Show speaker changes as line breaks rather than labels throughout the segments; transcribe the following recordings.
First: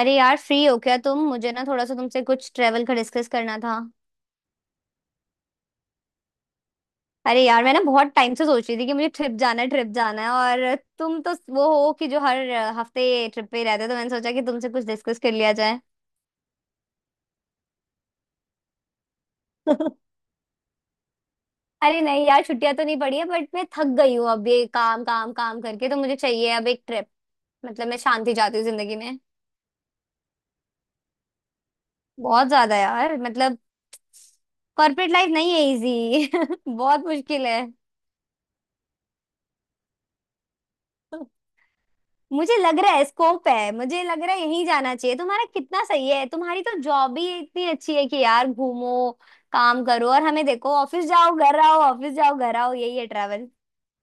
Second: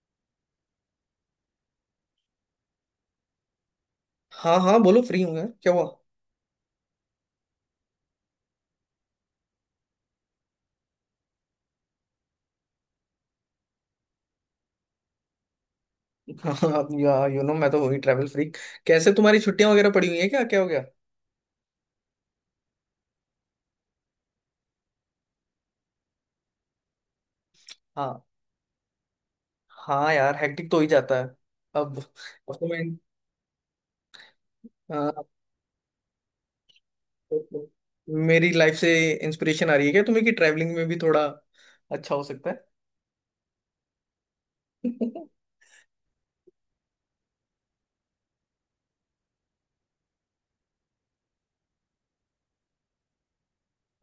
अरे यार फ्री हो क्या तुम। मुझे ना थोड़ा सा तुमसे कुछ ट्रेवल का डिस्कस करना था।
हाँ हाँ, बोलो। फ्री हूँ यार, क्या हुआ?
अरे यार मैं ना बहुत टाइम से सोच रही थी कि मुझे ट्रिप जाना है, ट्रिप जाना है, और तुम तो वो हो कि जो हर हफ्ते ट्रिप पे ही रहते हो, तो मैंने सोचा कि तुमसे कुछ डिस्कस कर लिया जाए।
हाँ हाँ यार, यू नो मैं तो हुई ट्रैवल फ्रीक। कैसे, तुम्हारी छुट्टियां वगैरह पड़ी हुई है क्या? क्या हो गया?
अरे नहीं यार, छुट्टियां तो नहीं पड़ी है, बट मैं थक गई हूँ अब ये काम काम काम करके। तो मुझे चाहिए अब एक ट्रिप। मतलब मैं
हाँ
शांति चाहती हूँ जिंदगी में।
हाँ यार, हेक्टिक तो हो ही जाता है। अब
बहुत
अब तो
ज्यादा
मैं।
यार मतलब।
हाँ,
कॉर्पोरेट
अब
लाइफ नहीं है इजी बहुत
तो
मुश्किल है।
तो मेरी लाइफ से इंस्पिरेशन आ रही है क्या तुम्हें कि ट्रैवलिंग में भी थोड़ा अच्छा हो सकता
मुझे
है?
लग रहा है स्कोप है, मुझे लग रहा है यहीं जाना चाहिए। तुम्हारा कितना सही है, तुम्हारी तो जॉब ही इतनी अच्छी है कि यार घूमो। काम करो और हमें देखो, ऑफिस जाओ घर आओ, ऑफिस जाओ घर आओ, यही है ट्रैवल।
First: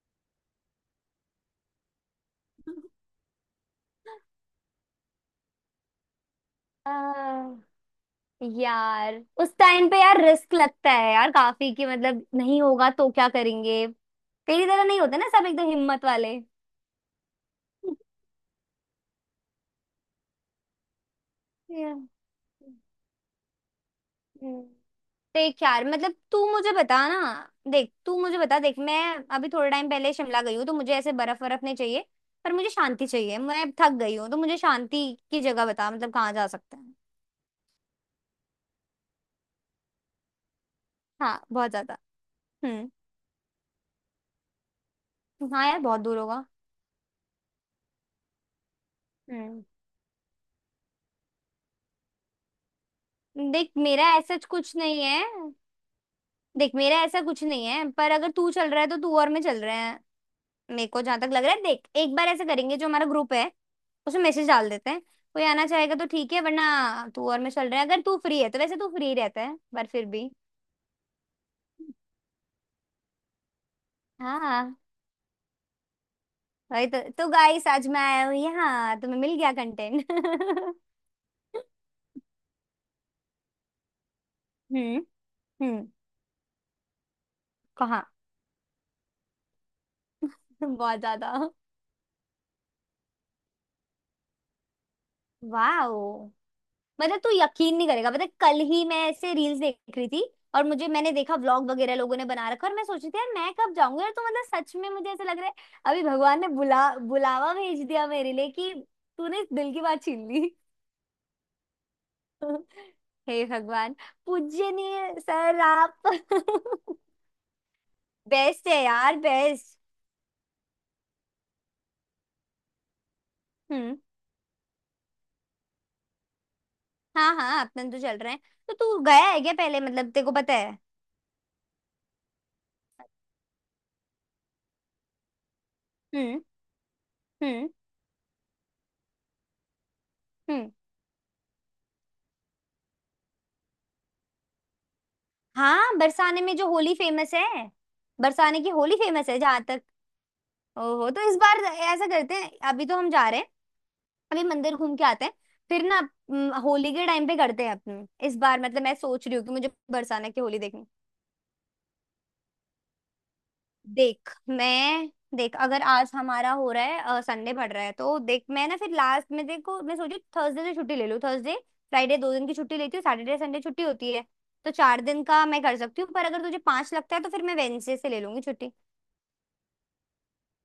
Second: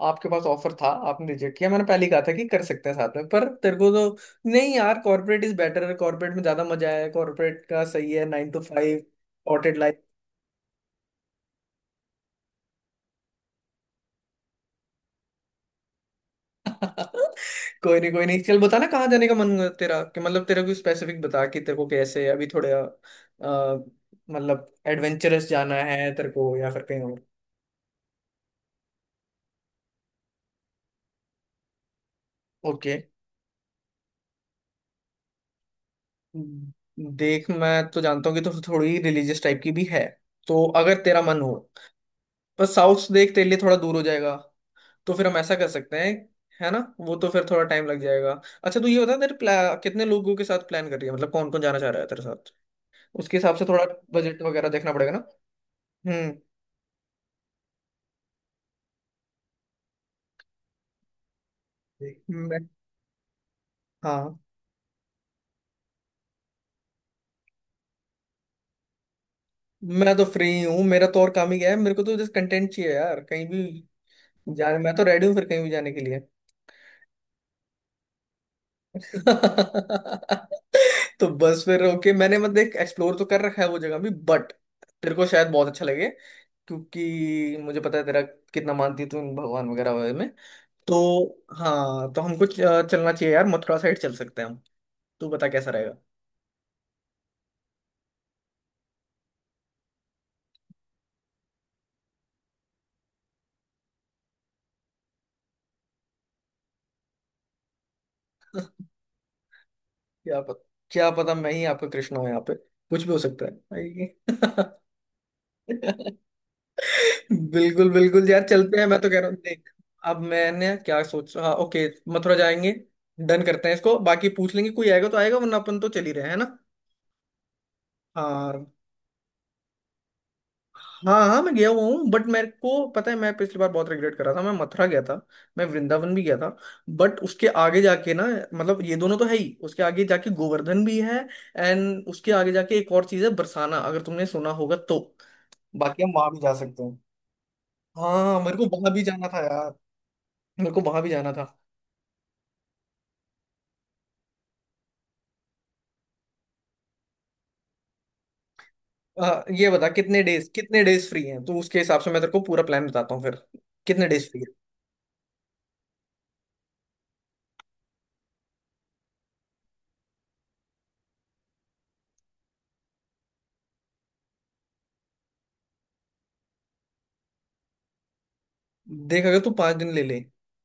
आपके पास ऑफर था, आपने रिजेक्ट किया। मैंने पहले ही कहा था कि कर सकते हैं साथ में, पर तेरे को तो। नहीं यार, कॉर्पोरेट इज बेटर है। कॉर्पोरेट में ज्यादा मजा है,
आ,
कॉर्पोरेट का सही है, 9 टू 5।
यार उस टाइम पे यार रिस्क लगता है यार काफी, कि मतलब नहीं होगा तो क्या करेंगे। तेरी तरह नहीं होते ना सब एकदम हिम्मत वाले
कोई नहीं कोई नहीं, चल बताना कहाँ जाने का मन है तेरा, कि मतलब तेरा कोई स्पेसिफिक बता कि तेरे को
Yeah.
कैसे अभी थोड़ा
हम्म।
मतलब एडवेंचरस
देख
जाना
यार
है
मतलब
तेरे
तू
को या
मुझे
फिर
बता
कहीं
ना।
और?
देख तू मुझे बता। देख मैं अभी थोड़े टाइम पहले शिमला गई हूँ, तो मुझे ऐसे बर्फ बर्फ नहीं चाहिए। पर मुझे
ओके।
शांति चाहिए, मैं थक गई हूँ, तो मुझे शांति की जगह बता, मतलब कहाँ जा सकते हैं।
देख मैं तो जानता हूँ कि तो थोड़ी रिलीजियस टाइप की भी है, तो अगर तेरा मन
हाँ
हो।
बहुत ज्यादा।
पर
हम्म।
साउथ देख तेरे लिए थोड़ा दूर हो जाएगा। तो फिर हम ऐसा
हाँ
कर
यार
सकते
बहुत
हैं,
दूर होगा।
है ना। वो तो फिर थोड़ा टाइम लग जाएगा। अच्छा तू ये बता,
हम्म।
कितने लोगों के साथ प्लान कर रही है? मतलब कौन कौन जाना चाह रहा है तेरे साथ? उसके हिसाब से
देख
थोड़ा
मेरा ऐसा
बजट वगैरह
कुछ
देखना
नहीं
पड़ेगा
है।
ना। हम्म
देख मेरा ऐसा कुछ नहीं है, पर अगर तू चल रहा है तो तू और मैं चल रहे हैं। मेरे को जहां तक लग रहा है, देख एक बार ऐसे
मैं।
करेंगे, जो हमारा ग्रुप है उसमें
हाँ।
मैसेज डाल देते हैं। कोई आना चाहेगा तो ठीक है वरना तू और मैं चल रहे हैं, अगर तू फ्री है तो। वैसे तू फ्री रहता है, पर फिर
मैं तो
भी।
फ्री हूँ, मेरा तो और काम ही गया है। मेरे को तो जस्ट कंटेंट चाहिए यार, कहीं भी
हाँ।
जाने। मैं तो रेडी हूँ फिर कहीं भी जाने के लिए।
भाई तो गाइस आज मैं आया हूँ यहाँ, तुम्हें मिल गया कंटेंट
तो बस फिर ओके। मैंने मतलब एक एक्सप्लोर तो कर रखा है वो जगह भी, बट
हम्म।
तेरे को शायद बहुत अच्छा
हम्म।
लगे क्योंकि मुझे पता है
कहाँ।
तेरा, कितना मानती है तू इन भगवान वगैरह वगैरह में।
बहुत ज्यादा।
तो हाँ तो हमको चलना चाहिए यार, मथुरा साइड चल सकते हैं हम। तू बता कैसा
वाह।
रहेगा।
मतलब तू यकीन नहीं करेगा, मतलब कल ही मैं ऐसे रील्स देख रही थी और मुझे, मैंने देखा व्लॉग वगैरह लोगों ने बना रखा, और मैं सोच रही थी यार मैं कब जाऊंगी यार। तो मतलब सच में मुझे ऐसा लग रहा है अभी भगवान ने बुलावा भेज दिया मेरे लिए, कि तूने इस दिल की बात छीन
क्या
ली।
पता, क्या पता मैं ही आपका कृष्ण हूँ यहाँ पे। कुछ भी हो
हे
सकता है।
भगवान। पूजनीय सर आप
बिल्कुल बिल्कुल यार,
बेस्ट
चलते
है
हैं। मैं तो
यार,
कह रहा हूँ देख,
बेस्ट।
अब मैंने क्या सोच। हाँ ओके, मथुरा जाएंगे। डन करते हैं
हम्म।
इसको, बाकी पूछ लेंगे। कोई आएगा तो आएगा वरना अपन तो चल ही रहे हैं, है ना।
हाँ हाँ अपन तो चल रहे हैं।
हाँ
तो तू गया है क्या पहले, मतलब तेरे को पता है।
हाँ, हाँ मैं गया हुआ हूँ। बट मेरे को पता है, मैं पिछली बार बहुत रिग्रेट कर रहा था। मैं मथुरा गया था, मैं वृंदावन भी गया
हम्म।
था। बट उसके
हम्म।
आगे जाके ना, मतलब ये दोनों तो है ही, उसके आगे जाके
हम्म।
गोवर्धन भी है। एंड उसके आगे जाके एक और चीज है बरसाना, अगर तुमने सुना होगा तो।
हाँ
बाकी हम वहां भी
बरसाने
जा
में जो
सकते
होली
हैं।
फेमस है।
हाँ मेरे
बरसाने
को
की
वहां
होली
भी जाना
फेमस है
था
जहां
यार।
तक।
मेरे को वहां भी
ओहो। तो
जाना
इस
था।
बार ऐसा करते हैं, अभी तो हम जा रहे हैं, अभी मंदिर घूम के आते हैं, फिर ना होली के टाइम पे करते हैं अपने। इस बार मतलब मैं सोच रही हूँ कि
ये
मुझे
बता कितने
बरसाने की
डेज,
होली
कितने
देखनी।
डेज फ्री हैं, तो उसके हिसाब से मैं तेरे को पूरा प्लान बताता हूँ फिर। कितने डेज
देख
फ्री है?
मैं। देख अगर आज हमारा हो रहा है, संडे पड़ रहा है, तो देख मैं ना फिर लास्ट में देखो मैं सोची थर्सडे से छुट्टी ले लूँ। थर्सडे फ्राइडे 2 दिन की छुट्टी लेती हूँ, सैटरडे संडे छुट्टी होती है, तो 4 दिन का मैं कर सकती हूँ। पर अगर तुझे पांच लगता है तो फिर मैं वेडनेसडे से ले लूंगी छुट्टी।
देख अगर तू 5 दिन ले ले,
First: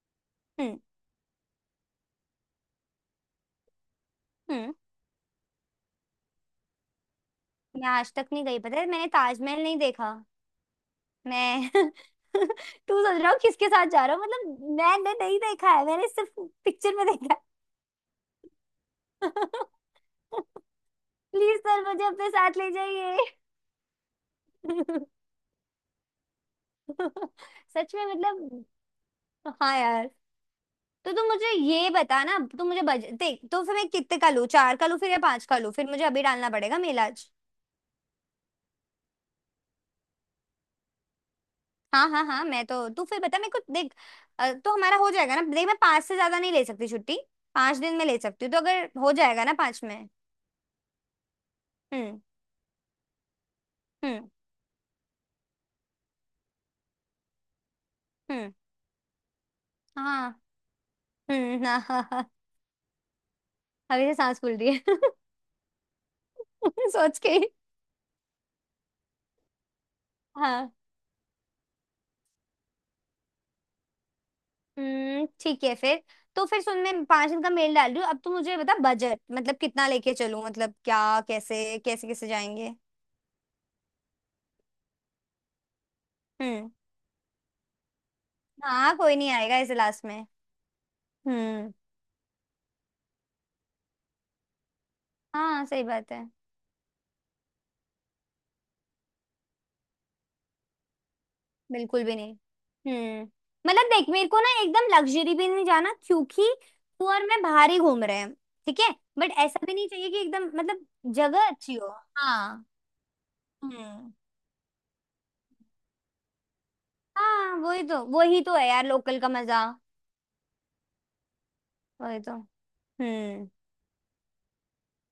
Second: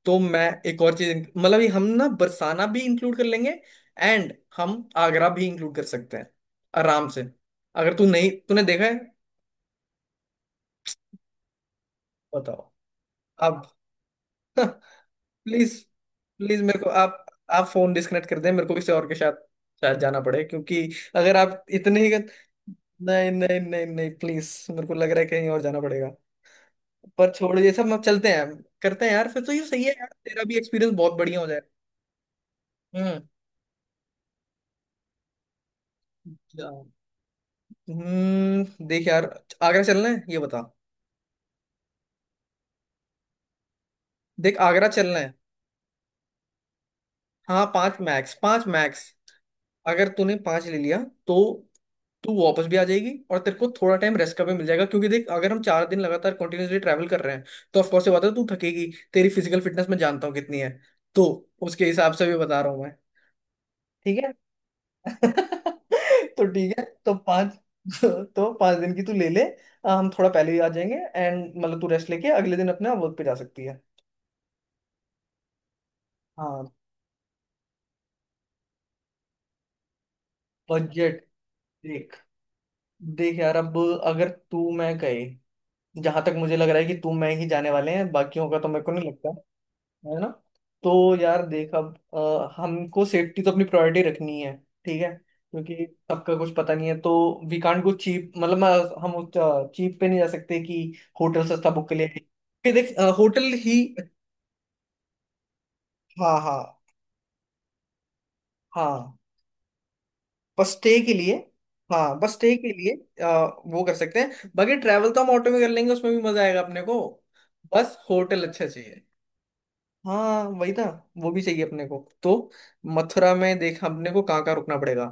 तो मैं
हम्म।
एक और चीज मतलब ये, हम ना बरसाना भी इंक्लूड कर लेंगे एंड
हम्म।
हम आगरा भी इंक्लूड कर सकते हैं आराम से।
मैं
अगर तू
आज तक
नहीं,
नहीं गई,
तूने
पता
देखा
है
है?
मैंने ताजमहल नहीं देखा मैं
बताओ।
तू सोच रहा हो
अब
किसके साथ जा रहा हूँ, मतलब मैंने नहीं देखा
प्लीज,
है, मैंने सिर्फ
प्लीज मेरे को
पिक्चर में
आप
देखा है।
आप फोन डिस्कनेक्ट कर दें। मेरे को किसी और के साथ शायद जाना पड़े क्योंकि अगर
प्लीज
आप
सर
इतने
मुझे
ही।
अपने साथ ले जाइए।
नहीं नहीं नहीं नहीं, नहीं प्लीज, मेरे को लग रहा है कहीं और जाना पड़ेगा। पर छोड़ ये सब,
सच
हम
में
चलते हैं।
मतलब।
करते हैं यार फिर, तो ये
हाँ
सही है यार,
यार।
तेरा भी एक्सपीरियंस
तो
बहुत
तुम
बढ़िया हो
मुझे
जाए।
ये बता ना, तुम मुझे बजट
हम्म
देख, तो फिर मैं कितने का लूँ, चार का लूँ फिर या पांच का लूँ, फिर मुझे अभी डालना पड़ेगा
जा-
मेला।
देख यार, आगरा चलना है ये बता।
हाँ हाँ हाँ मैं तो, तू फिर बता मेरे को देख।
देख
तो
आगरा
हमारा हो
चलना है।
जाएगा ना। देख मैं पाँच से ज्यादा नहीं ले सकती छुट्टी।
हाँ
5 दिन
पांच
में ले
मैक्स,
सकती हूँ, तो
पांच
अगर
मैक्स।
हो जाएगा ना पाँच
अगर
में।
तूने पांच ले लिया तो
हम्म।
तू वापस भी आ जाएगी और तेरे को थोड़ा टाइम
हम्म।
रेस्ट का भी मिल जाएगा। क्योंकि देख अगर हम 4 दिन लगातार कंटिन्यूसली ट्रैवल कर रहे हैं तो ऑफकोर्स ये बात है, तू
हम्म।
थकेगी। तेरी फिजिकल फिटनेस मैं जानता
हाँ।
हूँ कितनी है, तो
हम्म। हाँ
उसके
हाँ
हिसाब से
हाँ।
भी बता रहा हूँ मैं।
अभी से
ठीक है।
सांस फूल रही है
तो ठीक है, तो
सोच के ही।
पाँच। तो 5 दिन की तू ले ले। हम थोड़ा पहले ही आ
हाँ।
जाएंगे एंड मतलब तू रेस्ट लेके अगले दिन अपने वर्क पे जा सकती है।
ठीक है फिर। तो फिर
हाँ।
सुन मैं 5 दिन का मेल डाल रही हूँ, अब तू मुझे बता बजट, मतलब कितना लेके चलूँ, मतलब क्या,
बजट
कैसे कैसे
देख,
कैसे जाएंगे।
देख यार अब, अगर तू मैं गए, जहां तक मुझे लग
हम्म।
रहा है कि तू मैं ही जाने वाले हैं, बाकियों का तो मेरे को
हाँ
नहीं,
कोई नहीं आएगा ऐसे लास्ट
है
में।
ना। तो यार
हम्म।
देख अब हमको सेफ्टी तो अपनी प्रायोरिटी रखनी है। ठीक है,
हाँ सही
क्योंकि
बात है।
सबका कुछ पता नहीं है तो वी कांट गो चीप। मतलब हम चीप पे नहीं जा सकते कि होटल सस्ता बुक के
बिल्कुल
लिए।
भी नहीं।
फिर देख
हम्म।
होटल ही,
मतलब देख मेरे को ना एकदम लग्जरी भी नहीं जाना,
हाँ
क्योंकि
हाँ,
तू और मैं बाहर ही घूम रहे हैं। ठीक है।
हाँ
बट ऐसा भी नहीं चाहिए कि एकदम
बस
मतलब,
स्टे के लिए।
जगह अच्छी हो।
हाँ बस स्टे
हाँ।
के लिए। अ, वो कर
हम्म।
सकते हैं बाकी, ट्रैवल तो हम ऑटो में कर लेंगे, उसमें भी मजा आएगा अपने को।
हाँ वही
बस
तो, वही
होटल
तो है
अच्छा
यार
चाहिए।
लोकल का मजा।
हाँ वही ना। वो भी चाहिए अपने को
वही
तो।
तो।
मथुरा
हम्म।
में देख अपने को कहाँ कहाँ रुकना पड़ेगा।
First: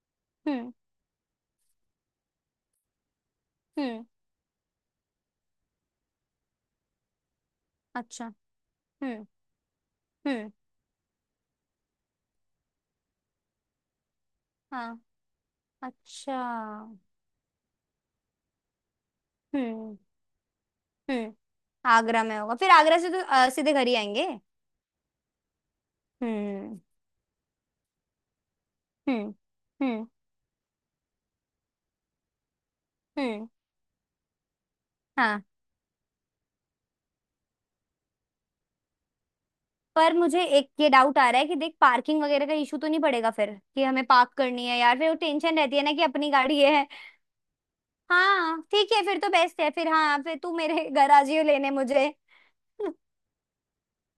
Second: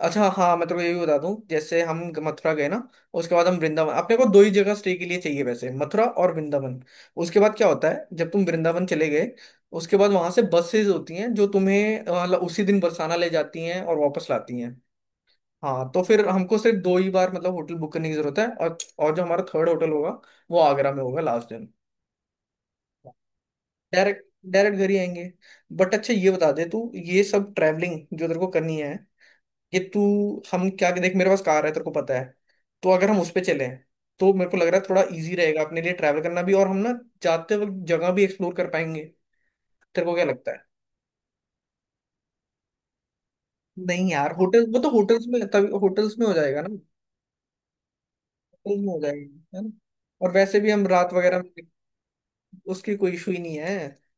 अच्छा, हाँ मैं
हम्म।
तेरे को ये भी बता दूं, जैसे हम मथुरा गए ना, उसके बाद हम वृंदावन,
हम्म।
अपने को दो ही जगह स्टे के लिए चाहिए वैसे, मथुरा और वृंदावन। उसके बाद क्या होता है
अच्छा।
जब तुम वृंदावन चले
हम्म।
गए, उसके बाद वहां से
हम्म।
बसेज होती हैं जो तुम्हें मतलब उसी दिन बरसाना ले जाती हैं और वापस लाती हैं।
हाँ।
हाँ तो फिर
अच्छा।
हमको सिर्फ दो ही बार मतलब होटल बुक करने की जरूरत है। और जो हमारा थर्ड होटल
हम्म।
होगा वो आगरा में होगा,
हम्म।
लास्ट दिन।
आगरा में होगा, फिर आगरा से तो सीधे घर ही
डायरेक्ट,
आएंगे।
डायरेक्ट घर ही आएंगे। बट अच्छा ये बता दे, तू
हम्म।
ये सब ट्रैवलिंग जो तेरे को करनी है
हम्म।
ये तू,
हम्म।
हम क्या, देख मेरे पास कार है तेरे को पता है। तो अगर हम उस पे
हम्म।
चले तो मेरे को लग रहा है थोड़ा इजी
हाँ।
रहेगा अपने लिए ट्रैवल करना भी, और हम ना जाते वक्त जगह भी एक्सप्लोर कर पाएंगे। तेरे
पर
को क्या
मुझे
लगता है?
एक ये डाउट आ रहा है कि देख पार्किंग वगैरह का इशू तो नहीं पड़ेगा फिर, कि हमें
नहीं यार
पार्क करनी
होटल,
है
वो तो
यार, फिर वो टेंशन रहती है ना कि
होटल्स में
अपनी
हो
गाड़ी
जाएगा
ये
ना।
है। हाँ
होटल्स
ठीक
में हो
है फिर तो
जाएगा,
बेस्ट
है
है
ना।
फिर, हाँ
और
फिर तू
वैसे भी हम
मेरे घर
रात
आ
वगैरह
जियो
में,
लेने मुझे।
उसकी कोई इशू ही नहीं है,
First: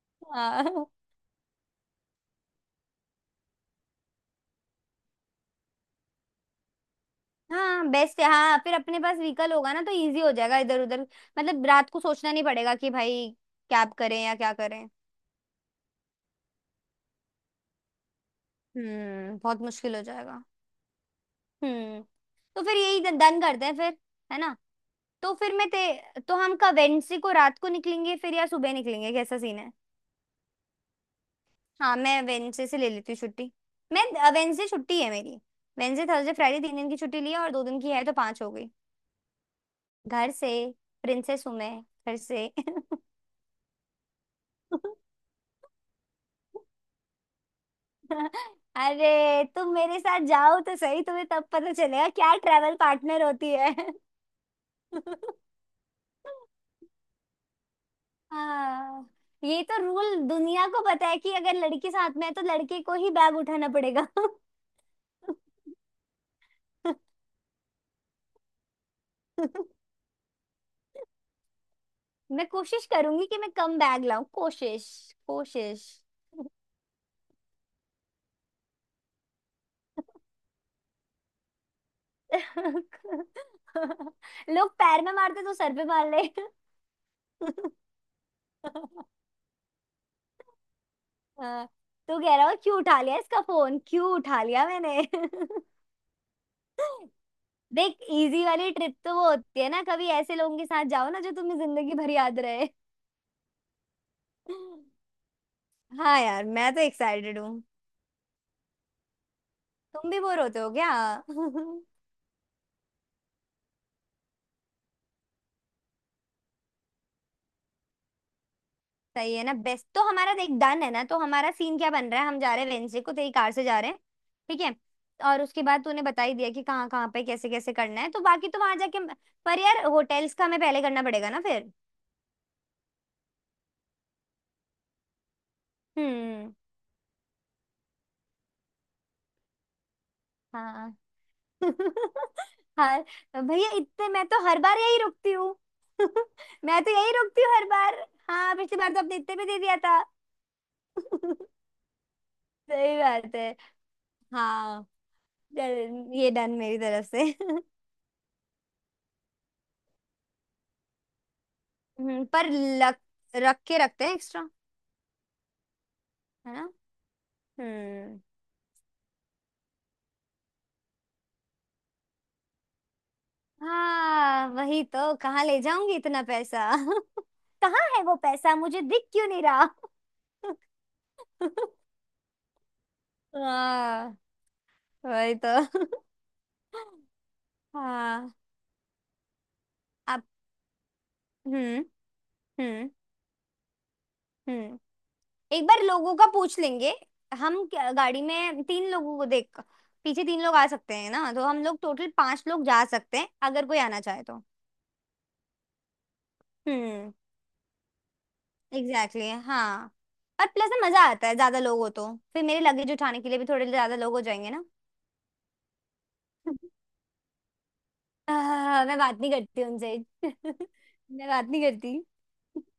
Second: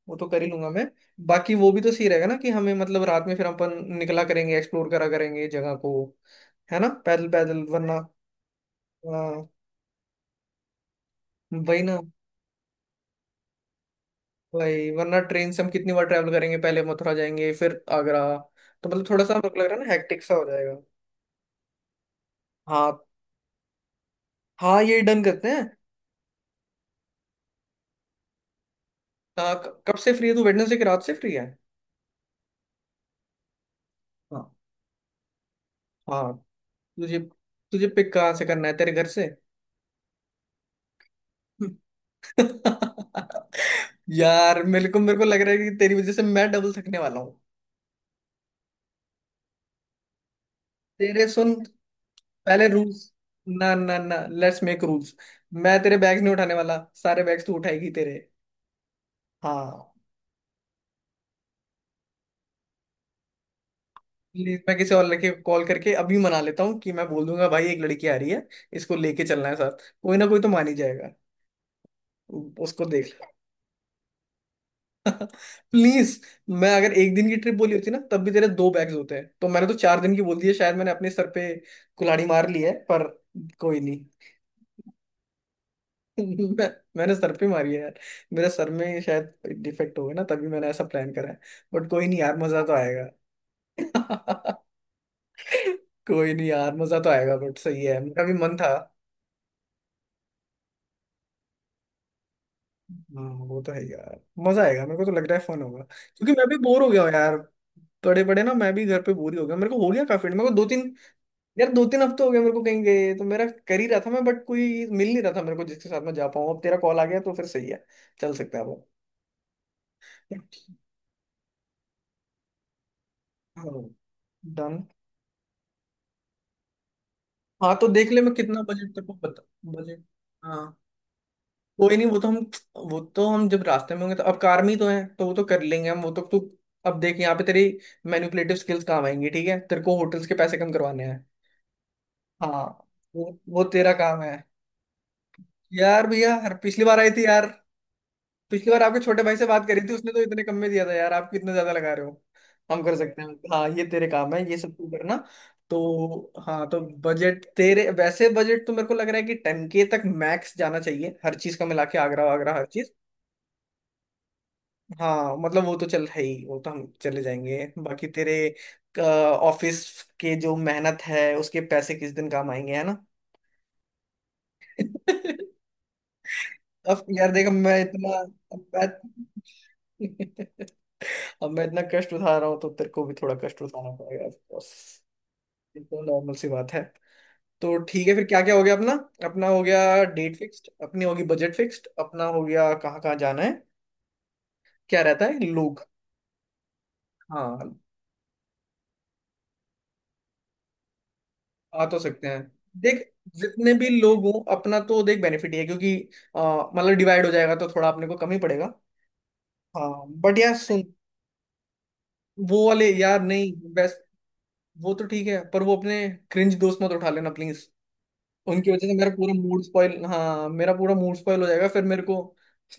वो तो कर ही लूंगा
हाँ।
मैं। बाकी वो भी तो सही रहेगा ना, कि हमें मतलब रात में फिर अपन निकला करेंगे, एक्सप्लोर करा करेंगे जगह को। है ना, पैदल पैदल
हाँ
वरना।
बेस्ट है, हाँ फिर अपने पास
हाँ,
व्हीकल होगा ना तो इजी हो जाएगा इधर उधर, मतलब
वही
रात
ना।
को सोचना नहीं पड़ेगा कि भाई कैब करें या क्या करें।
भाई वरना ट्रेन से हम कितनी बार ट्रैवल करेंगे, पहले मथुरा जाएंगे फिर आगरा। तो मतलब थोड़ा सा
हम्म।
मेरे को
बहुत
लग रहा है ना
मुश्किल हो
हेक्टिक सा
जाएगा।
हो जाएगा।
हम्म। तो फिर
हाँ।
यही डन करते हैं फिर, है ना।
हाँ ये डन
तो
करते
फिर
हैं।
मैं ते तो हम कब वेंसी को रात को निकलेंगे फिर या सुबह निकलेंगे, कैसा सीन है।
कब से फ्री है तू? वेडनेसडे की रात से फ्री है?
हाँ मैं वेंसडे से ले लेती हूँ छुट्टी। मैं,
हाँ।
वेंसडे छुट्टी है मेरी, वेंसडे
हाँ,
थर्सडे फ्राइडे 3 दिन की
तुझे,
छुट्टी ली है, और 2 दिन
तुझे
की है,
पिक
तो
कहाँ
पांच
से
हो
करना
गई।
है, तेरे घर से?
घर से। प्रिंसेस हूं मैं। घर से।
यार मेरे को, मेरे को लग रहा है कि तेरी वजह से मैं डबल थकने वाला हूँ।
अरे तुम मेरे साथ जाओ तो सही, तुम्हें
तेरे
तब
सुन,
पता चलेगा क्या
पहले
ट्रैवल
रूल्स,
पार्टनर होती है।
ना ना ना, लेट्स मेक रूल्स। मैं तेरे बैग्स नहीं उठाने वाला, सारे बैग्स तू उठाएगी तेरे।
हाँ ये तो
हाँ।
रूल दुनिया को पता है, कि अगर लड़की साथ में है तो लड़के को ही बैग उठाना पड़ेगा
प्लीज मैं किसी और लड़के को कॉल करके अभी मना लेता हूँ, कि मैं बोल दूंगा भाई एक लड़की आ रही है इसको लेके चलना है साथ, कोई ना कोई तो मान ही जाएगा।
मैं
उसको
कोशिश
देख
करूंगी
ले।
कि मैं कम बैग लाऊं, कोशिश, कोशिश।
प्लीज, मैं अगर 1 दिन की ट्रिप बोली होती ना तब भी तेरे 2 बैग्स होते हैं, तो मैंने तो 4 दिन की बोल दी है, शायद मैंने अपने सर पे कुल्हाड़ी मार ली है पर। कोई नहीं।
लोग पैर में मारते तो सर पे मार ले
मैं, मैंने सर पे मारी है यार। मेरे सर में शायद डिफेक्ट हो गया ना, तभी मैंने ऐसा प्लान करा है।
हाँ,
बट कोई नहीं
तू कह
यार,
रहा हो
मजा तो
क्यों उठा लिया इसका फोन, क्यों उठा
आएगा।
लिया मैंने
कोई नहीं यार, मजा तो आएगा। बट सही
देख
है, मेरा भी
इजी
मन
वाली
था।
ट्रिप तो वो होती है ना, कभी ऐसे लोगों के साथ जाओ ना जो तुम्हें जिंदगी भर याद रहे।
हाँ वो तो है यार, मजा आएगा। मेरे को तो लग रहा है फन होगा
हाँ
क्योंकि
यार
मैं भी
मैं तो
बोर हो गया हूँ यार।
एक्साइटेड हूँ।
बड़े बड़े ना मैं भी घर पे बोर ही हो गया, मेरे को हो गया
तुम भी
काफी।
बोर
मेरे को
होते
दो
हो क्या
तीन, यार दो तीन हफ्ते हो गए मेरे को कहीं गए, तो मेरा कर ही रहा था मैं, बट कोई मिल नहीं रहा था मेरे को जिसके साथ मैं जा पाऊँ। अब तेरा कॉल आ गया तो फिर सही है, चल सकते हैं अब।
सही है ना, बेस्ट तो हमारा। देख डन है ना, तो हमारा सीन क्या बन रहा है, हम जा रहे हैं वेंसडे को तेरी कार से जा रहे हैं। ठीक है।
डन।
और उसके बाद तूने बता ही दिया कि कहाँ कहाँ पे कैसे कैसे
हाँ तो
करना है,
देख
तो
ले मैं
बाकी तो
कितना
वहां
बजट
जाके।
तेरे को बता।
पर यार
बजट,
होटल्स का हमें
हाँ
पहले करना पड़ेगा ना फिर।
कोई नहीं वो तो हम, वो तो हम जब रास्ते में होंगे तो अब कार में ही तो है, तो वो तो कर लेंगे हम वो तो तू।
हम्म।
अब देख यहाँ पे तेरी मैनिपुलेटिव स्किल्स काम आएंगी, ठीक है। तेरे को होटल्स के पैसे कम
हाँ।
करवाने हैं। हाँ
हर
वो
भैया
तेरा
इतने
काम
मैं
है।
तो हर बार यही रुकती हूँ।
यार भैया हर,
मैं
पिछली
तो
बार आई
यही
थी
रुकती
यार।
हूँ हर बार। हाँ
पिछली
पिछली
बार
बार तो
आपके
आपने
छोटे भाई
इतने
से
में दे
बात
दिया
करी थी,
था।
उसने तो इतने कम में दिया था यार, आप कितना ज्यादा लगा रहे हो। हम कर
सही
सकते हैं।
बात है।
हाँ, ये तेरे काम है, ये सब
हाँ
तू करना।
चल, ये
तो
डन
हाँ
मेरी
तो
तरफ से
बजट तेरे, वैसे बजट तो मेरे को लग रहा है कि 10K तक मैक्स जाना चाहिए, हर चीज का मिला के,
हम्म,
आगरा
पर
वागरा हर चीज।
लक, रख के रखते हैं एक्स्ट्रा।
हाँ मतलब वो तो चल है ही,
है
वो
ना।
तो हम चले जाएंगे। बाकी
हम्म।
तेरे ऑफिस के जो मेहनत है, उसके पैसे किस दिन काम आएंगे, है ना।
हाँ वही तो, कहाँ ले जाऊंगी इतना पैसा
अब यार देखो मैं
कहाँ है
इतना,
वो पैसा मुझे
मैं।
दिख क्यों नहीं रहा
अब मैं इतना कष्ट उठा रहा हूँ तो तेरे को भी थोड़ा कष्ट उठाना
हाँ
पड़ेगा ऑफ कोर्स।
वही
ये तो
तो
नॉर्मल सी बात है। तो ठीक है फिर,
हाँ।
क्या क्या हो गया अपना। अपना हो गया
आप।
डेट फिक्स्ड, अपनी होगी बजट
हम्म।
फिक्स्ड, अपना हो गया
हम्म।
कहाँ कहाँ जाना है,
हम्म।
क्या रहता है
एक बार
लोग।
लोगों का पूछ लेंगे।
हाँ।
गाड़ी में तीन लोगों को देख, पीछे तीन लोग आ सकते हैं ना, तो हम लोग
आ तो
टोटल
सकते हैं।
पांच लोग जा
देख
सकते हैं अगर
जितने
कोई
भी
आना
लोग
चाहे
हों
तो।
अपना तो देख बेनिफिट ही है क्योंकि मतलब
हम्म।
डिवाइड हो जाएगा तो थोड़ा अपने को कम ही पड़ेगा।
एग्जैक्टली exactly, हाँ।
हाँ। बट
और
यार
प्लस
सुन,
ना मजा आता है ज्यादा लोग हो तो, फिर मेरे
वो वाले
लगेज उठाने
यार
के लिए भी
नहीं,
थोड़े ज्यादा
बेस्ट।
लोग हो जाएंगे ना।
वो तो ठीक है, पर वो अपने क्रिंज दोस्त मत उठा लेना प्लीज। उनकी
आह,
वजह से
मैं
मेरा
बात नहीं
पूरा मूड
करती उनसे।
स्पॉइल, हाँ मेरा पूरा मूड
मैं
स्पॉइल
बात
हो
नहीं
जाएगा फिर
करती।
मेरे को।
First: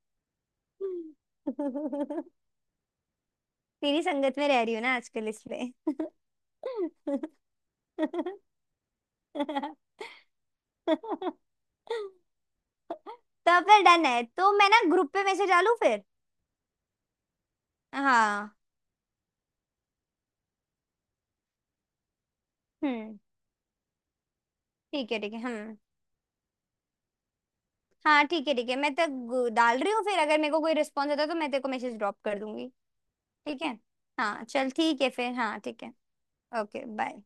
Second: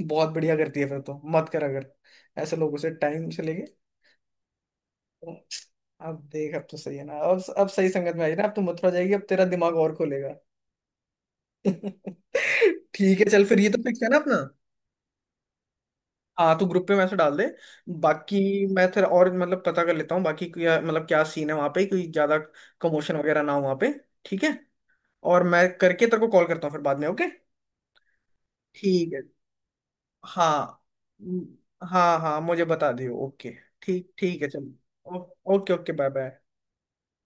बहुत बढ़िया, करती है फिर तो मत करा कर, अगर ऐसे लोगों से टाइम से लेके।
तेरी संगत में रह रही हूँ ना आजकल
तो
इसलिए
अब देख, अब तो सही है ना, अब सही संगत में आई ना, अब तो मथुरा जाएगी, अब तेरा दिमाग और खुलेगा। ठीक है, चल फिर
तो
ये तो
फिर
फिक्स
डन
है ना
है,
अपना।
तो मैं ना ग्रुप पे मैसेज डालू फिर।
हाँ तो ग्रुप पे मैसेज डाल दे। बाकी
हाँ।
मैं फिर और मतलब पता कर लेता हूँ, बाकी क्या मतलब क्या सीन है वहाँ पे, कोई ज्यादा कमोशन
हम्म।
वगैरह ना हो वहाँ पे। ठीक है।
ठीक है
और मैं
हम।
करके तेरे को कॉल करता हूँ फिर बाद में, ओके।
हाँ ठीक है मैं
ठीक है।
डाल रही हूँ फिर, अगर मेरे को कोई
हाँ
रिस्पॉन्स आता है तो मैं तेरे को मैसेज ड्रॉप
हाँ
कर
हाँ मुझे
दूंगी।
बता दियो, ओके।
ठीक है।
ठीक, ठीक
हाँ
है
चल ठीक है
चलो।
फिर। हाँ
ओके
ठीक
ओके,
है।
Bye bye.
Okay bye.